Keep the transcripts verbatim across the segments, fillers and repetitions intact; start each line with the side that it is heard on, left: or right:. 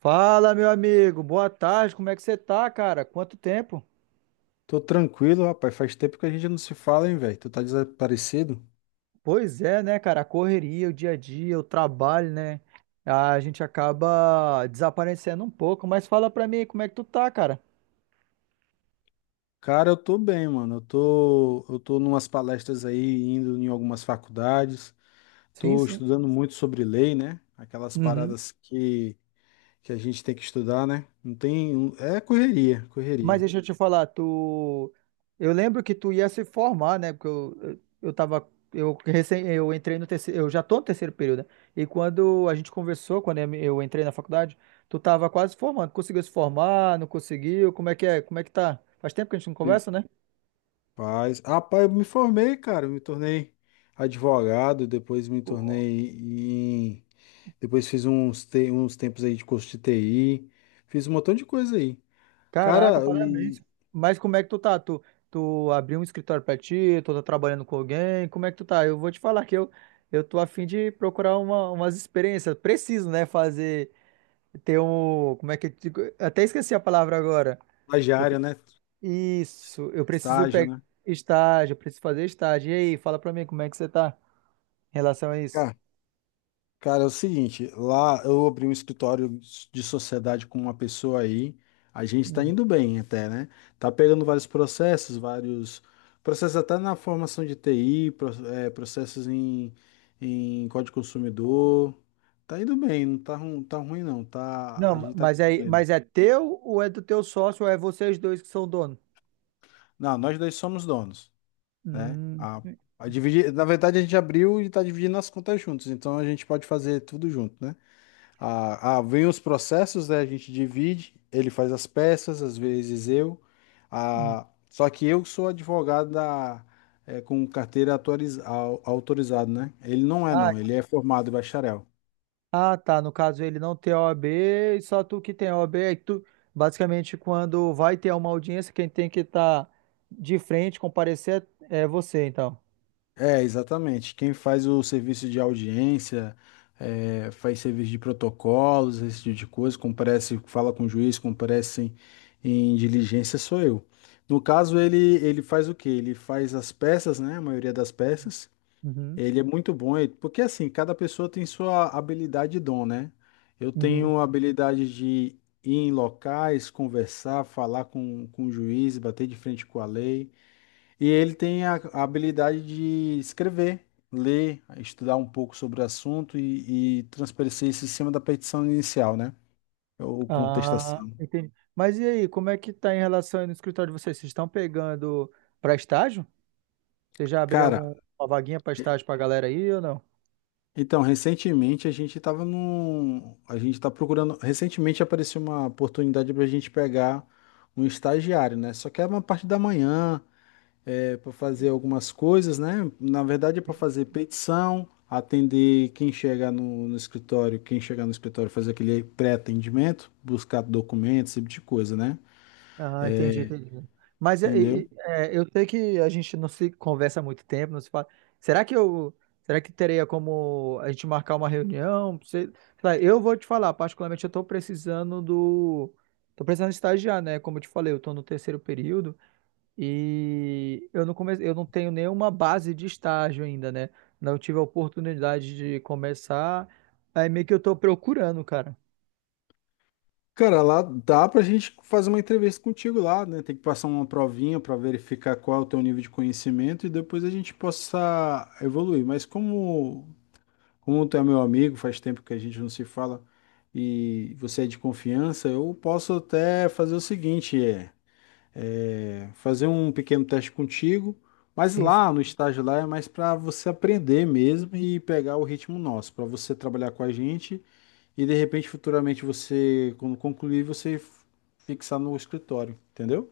right: Fala, meu amigo. Boa tarde. Como é que você tá, cara? Quanto tempo?
left: Tô tranquilo, rapaz. Faz tempo que a gente não se fala, hein, velho? Tu tá desaparecido?
right: Pois é, né, cara? A correria, o dia a dia, o trabalho, né? A gente acaba desaparecendo um pouco. Mas fala pra mim, como é que tu tá, cara?
left: Cara, eu tô bem, mano. Eu tô, eu tô numas palestras aí, indo em algumas faculdades.
right: Sim,
left: Tô
right: sim.
left: estudando muito sobre lei, né? Aquelas
right: Uhum.
left: paradas que, que a gente tem que estudar, né? Não tem. É correria,
right: Mas
left: correria.
right: deixa eu te falar, tu. Eu lembro que tu ia se formar, né? Porque eu, eu, eu tava. Eu, recém, eu entrei no terceiro. Eu já tô no terceiro período, né? E quando a gente conversou, quando eu eu entrei na faculdade, tu tava quase formando. Conseguiu se formar? Não conseguiu? Como é que é? Como é que tá? Faz tempo que a gente não
left: E-
right: conversa, né?
left: Rapaz, ah, pai, eu me formei, cara. Eu me tornei advogado, depois me tornei em. Depois fiz uns, te... uns tempos aí de curso de T I. Fiz um montão de coisa aí.
right: Caraca,
left: Cara,
right: parabéns.
left: e
right: Mas como é que tu tá? Tu, tu abriu um escritório pra ti? Tu tá trabalhando com alguém? Como é que tu tá? Eu vou te falar que eu, eu tô a fim de procurar uma, umas experiências. Preciso, né? Fazer. Tem um. Como é que eu digo? Até esqueci a palavra agora. Eu-
left: Estagiário, né?
right: isso, eu preciso
left: Estágio,
right: pegar
left: né?
right: estágio, eu preciso fazer estágio. E aí, fala pra mim como é que você tá em relação a isso?
left: Cara, cara, é o seguinte, lá eu abri um escritório de sociedade com uma pessoa aí, a gente tá
right: Uhum.
left: indo bem até, né? Tá pegando vários processos, vários processos até na formação de T I, pro- é, processos em, em código consumidor. Tá indo bem, não tá, ru- tá ruim não, tá,
right: Não,
left: a
right: ma-
left: gente tá
right: mas é,
left: conseguindo.
right: mas é teu ou é do teu sócio ou é vocês dois que são dono?
left: Não, nós dois somos donos. Né?
right: Hum,
left: A, a dividir, na verdade, a gente abriu e está dividindo as contas juntos, então a gente pode fazer tudo junto, né? A, a, vem os processos, né? A gente divide, ele faz as peças, às vezes eu.
right: hum.
left: A, só que eu sou advogado da, é, com carteira autoriz, au- autorizado, né? Ele não é,
right: Ah,
left: não, ele é formado em bacharel.
right: ah, tá. No caso, ele não tem o OAB, e só tu que tem o OAB. Aí tu, basicamente, quando vai ter uma audiência, quem tem que estar de frente, comparecer, é você, então.
left: É, exatamente. Quem faz o serviço de audiência, é, faz serviço de protocolos, esse tipo de coisa, comparece, fala com o juiz, comparece em, em diligência, sou eu. No caso, ele, ele faz o quê? Ele faz as peças, né? A maioria das peças.
right: Uhum,
left: Ele é muito bom, ele- porque assim, cada pessoa tem sua habilidade e dom, né? Eu
right: uhum.
left: tenho a habilidade de ir em locais, conversar, falar com, com o juiz, bater de frente com a lei. E ele tem a, a habilidade de escrever, ler, estudar um pouco sobre o assunto e, e transparecer isso em cima da petição inicial, né? Ou
right: Ah,
left: contestação.
right: entendi. Mas e aí, como é que tá em relação aí no escritório de vocês? Vocês estão pegando para estágio? Você já abriu
left: Cara,
right: alguma vaguinha para estágio para galera aí ou não?
left: então, recentemente a gente estava num. A gente está procurando. Recentemente apareceu uma oportunidade para a gente pegar um estagiário, né? Só que é uma parte da manhã. É, para fazer algumas coisas, né? Na verdade, é para fazer petição, atender quem chegar no, no escritório, quem chegar no escritório fazer aquele pré-atendimento, buscar documentos, esse tipo de coisa, né?
right: Ah, entendi, entendi. Mas é, e-
left: Entendeu?
right: e- é, eu sei que a gente não se conversa há muito tempo, não se fala. Será que eu, será que teria como a gente marcar uma reunião? Você- sei lá, eu vou te falar, particularmente eu estou precisando do, tô precisando estagiar, né? Como eu te falei, eu estou no terceiro período. E eu não comecei, eu não tenho nenhuma base de estágio ainda, né? Não tive a oportunidade de começar. Aí meio que eu tô procurando, cara.
left: Cara, lá dá pra gente fazer uma entrevista contigo lá, né? Tem que passar uma provinha para verificar qual é o teu nível de conhecimento e depois a gente possa evoluir. Mas como, como tu é meu amigo, faz tempo que a gente não se fala e você é de confiança, eu posso até fazer o seguinte, é. é, fazer um pequeno teste contigo, mas
right: Sim, sim.
left: lá no estágio lá é mais para você aprender mesmo e pegar o ritmo nosso, para você trabalhar com a gente e de repente futuramente você, quando concluir, você f- fixar no escritório, entendeu?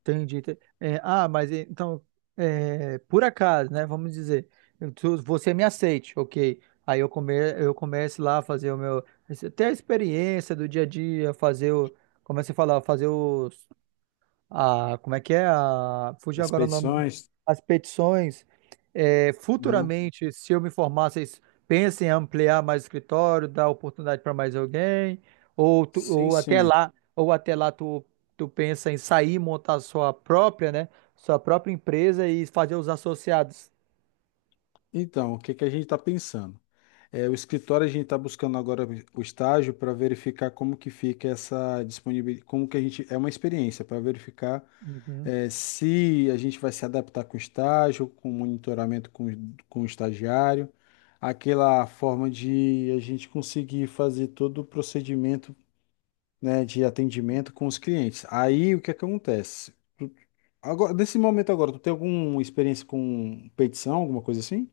right: Entendi. Te- é, ah, mas e- então, é, por acaso, né? Vamos dizer, eu- tu- você me aceite, ok. Aí eu, come, eu começo lá a fazer o meu. Ter a experiência do dia a dia, fazer o. Como é que você fala? Fazer os. A, como é que é? A, fugiu
left: Das
right: agora o nome.
left: petições.
right: As petições. É,
left: Uhum.
right: futuramente, se eu me formar, vocês pensem em ampliar mais o escritório, dar oportunidade para mais alguém, ou, tu-
left: Sim,
right: ou até
left: sim.
right: lá, ou até lá tu, tu pensa em sair, montar sua própria, né? Sua própria empresa e fazer os associados.
left: Então, o que que a gente está pensando? É, o escritório a gente está buscando agora o estágio para verificar como que fica essa disponibilidade, como que a gente, é uma experiência para verificar
right: Uhum.
left: eh, se a gente vai se adaptar com o estágio, com o monitoramento com, o- com o estagiário, aquela forma de a gente conseguir fazer todo o procedimento, né, de atendimento com os clientes. Aí o que é que acontece? Agora, nesse momento agora, tu tem alguma experiência com petição, alguma coisa assim?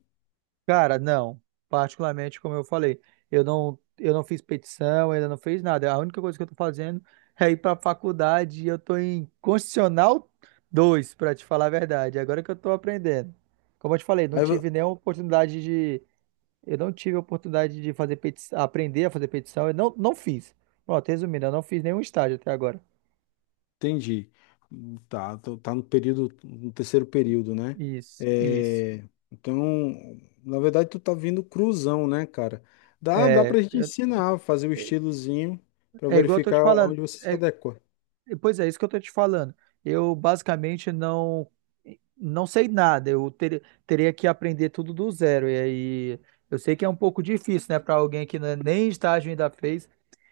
right: Cara, não. Particularmente, como eu falei, eu não, eu não fiz petição, ainda não fiz nada. A única coisa que eu tô fazendo é ir pra faculdade e eu tô em Constitucional dois, pra te falar a verdade. Agora que eu tô aprendendo. Como eu te falei, não tive nenhuma oportunidade de. Eu não tive a oportunidade de fazer petição, aprender a fazer petição. Eu não, não fiz. Pronto, resumindo, eu não fiz nenhum estágio até agora.
left: Entendi. Tá, tô- tá no período, no terceiro período, né?
right: Isso, isso.
left: É, então, na verdade, tu tá vindo cruzão, né, cara? Dá, dá
right: É,
left: pra gente
right: eu-
left: ensinar, fazer o estilozinho pra
right: é igual eu tô te
left: verificar
right: falando.
left: onde você se
right: é
left: adequa.
right: Pois é, isso que eu tô te falando. Eu basicamente não não sei nada. Eu ter- teria que aprender tudo do zero. E aí eu sei que é um pouco difícil, né, para alguém que né, nem estágio ainda fez.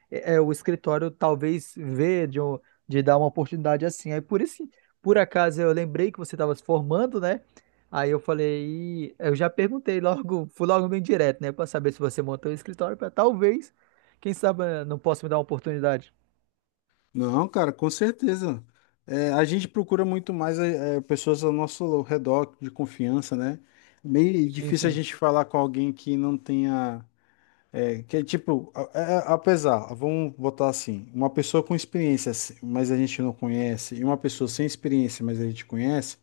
right: É, é, o escritório talvez vê de, um- de dar uma oportunidade assim. Aí por isso, por acaso eu lembrei que você estava se formando, né? Aí eu falei, "Ih", eu já perguntei logo, fui logo bem direto, né, para saber se você montou o escritório para talvez, quem sabe, eh, não possa me dar uma oportunidade.
left: Não, cara, com certeza. É, a gente procura muito mais é, é, pessoas ao nosso redor de confiança, né? Meio
right: Sim,
left: difícil a gente falar com alguém que não tenha. É, que é tipo, a- a- apesar, vamos botar assim, uma pessoa com experiência, se- mas a gente não conhece, e uma pessoa sem experiência, mas a gente conhece,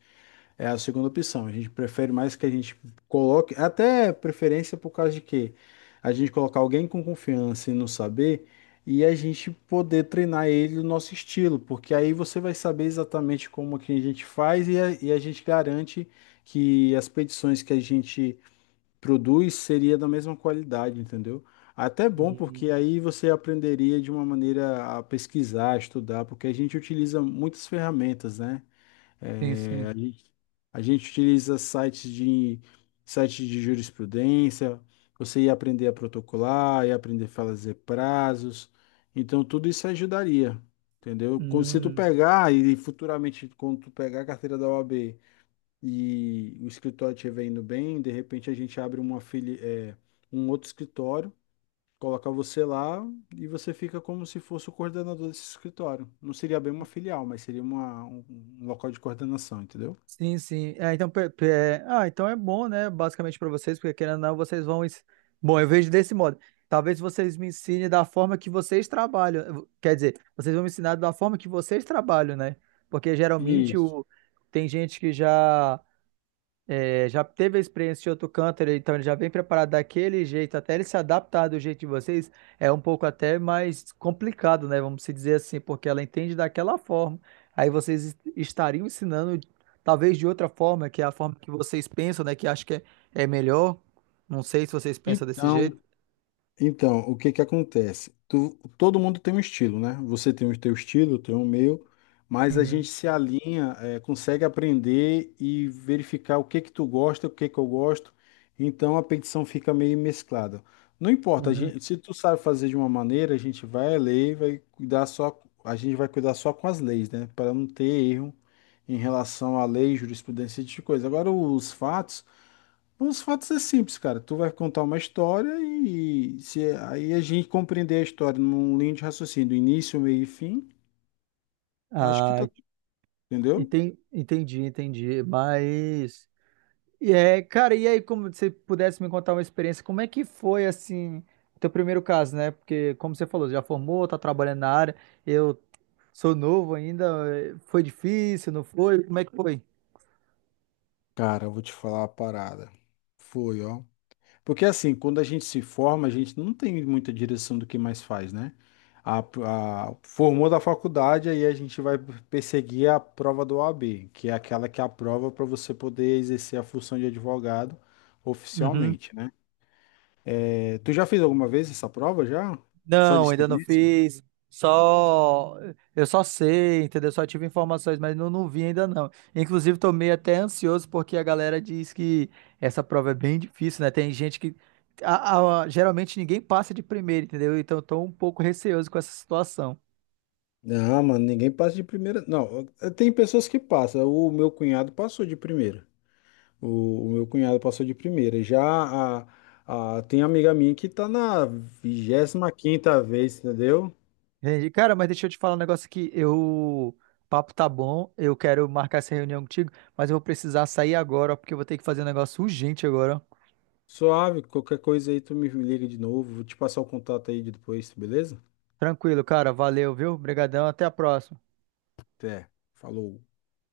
left: é a segunda opção. A gente prefere mais que a gente coloque, até preferência por causa de quê? A gente colocar alguém com confiança e não saber, e a gente poder treinar ele no nosso estilo, porque aí você vai saber exatamente como que a gente faz e a, e a gente garante que as petições que a gente produz seria da mesma qualidade, entendeu? Até é bom,
right: sim.
left: porque aí você aprenderia de uma maneira a pesquisar, estudar, porque a gente utiliza muitas ferramentas, né?
right: Sim,
left: É,
right: sim.
left: a gente, a gente utiliza sites de, sites de jurisprudência, você ia aprender a protocolar, ia aprender a fazer prazos, então tudo isso ajudaria, entendeu? Com- Se tu
right: Hum,
left: pegar e futuramente, quando tu pegar a carteira da O A B, e o escritório estiver indo bem, de repente a gente abre uma fili é, um outro escritório, coloca você lá e você fica como se fosse o coordenador desse escritório. Não seria bem uma filial, mas seria uma, um, um local de coordenação, entendeu?
right: sim, sim. É, então, pe- pe- é, ah, então é bom, né? Basicamente para vocês, porque querendo ou não, vocês vão. ens- Bom, eu vejo desse modo. Talvez vocês me ensinem da forma que vocês trabalham. Eu- Quer dizer, vocês vão me ensinar da forma que vocês trabalham, né? Porque geralmente
left: Isso.
right: o... tem gente que já. É, já teve a experiência de outro canto, ele- então ele já vem preparado daquele jeito, até ele se adaptar do jeito de vocês, é um pouco até mais complicado, né? Vamos se dizer assim, porque ela entende daquela forma. Aí vocês est- estariam ensinando, talvez de outra forma, que é a forma que vocês pensam, né? Que acho que é, é melhor. Não sei se vocês pensam desse
left: Então,
right: jeito.
left: Então, o que que acontece? Tu- todo mundo tem um estilo, né? Você tem o teu estilo, eu tenho o meu, mas a gente
right: Uhum,
left: se alinha, é, consegue aprender e verificar o que que tu gosta, o que que eu gosto. Então a petição fica meio mesclada. Não importa, a
right: uhum.
left: gente- se tu sabe fazer de uma maneira, a gente vai ler, e vai cuidar só, a gente vai cuidar só com as leis, né? Para não ter erro em relação à lei, jurisprudência e tipo de coisa. Agora os fatos os fatos é simples, cara. Tu vai contar uma história e se aí a gente compreender a história num linha de raciocínio, do início, meio e fim, acho que
right: Ah,
left: tá, entendeu?
right: enten- entendi, entendi. Mas. E é, cara, e aí, como você pudesse me contar uma experiência, como é que foi, assim, o teu primeiro caso, né? Porque, como você falou, já formou, tá trabalhando na área, eu sou novo ainda, eh, foi difícil, não foi? Como é que foi?
left: Cara, eu vou te falar a parada. Foi, ó. Porque assim, quando a gente se forma, a gente não tem muita direção do que mais faz, né? A, a- formou da faculdade, aí a gente vai perseguir a prova do O A B, que é aquela que é a prova para você poder exercer a função de advogado oficialmente, né? É, tu já fez alguma vez essa prova já? Só de
right: Não, ainda não
left: experiência?
right: fiz. Só eu só sei, entendeu? Só tive informações, mas não, não vi ainda não. Inclusive, tô meio até ansioso porque a galera diz que essa prova é bem difícil, né? Tem gente que a- a- geralmente ninguém passa de primeiro, entendeu? Então, eu tô um pouco receoso com essa situação.
left: Não, mano, ninguém passa de primeira. Não, eh, tem pessoas que passam. O meu cunhado passou de primeira. O, o meu cunhado passou de primeira. Já a, a- tem amiga minha que tá na vigésima quinta vez, entendeu?
right: Entendi. Cara, mas deixa eu te falar um negócio aqui. Eu, o papo tá bom, eu quero marcar essa reunião contigo, mas eu vou precisar sair agora, ó, porque eu vou ter que fazer um negócio urgente agora.
left: Suave, qualquer coisa aí tu me liga de novo. Vou te passar o contato aí de depois, beleza?
right: Tranquilo, cara. Valeu, viu? Obrigadão, até a próxima.
left: Até. Falou.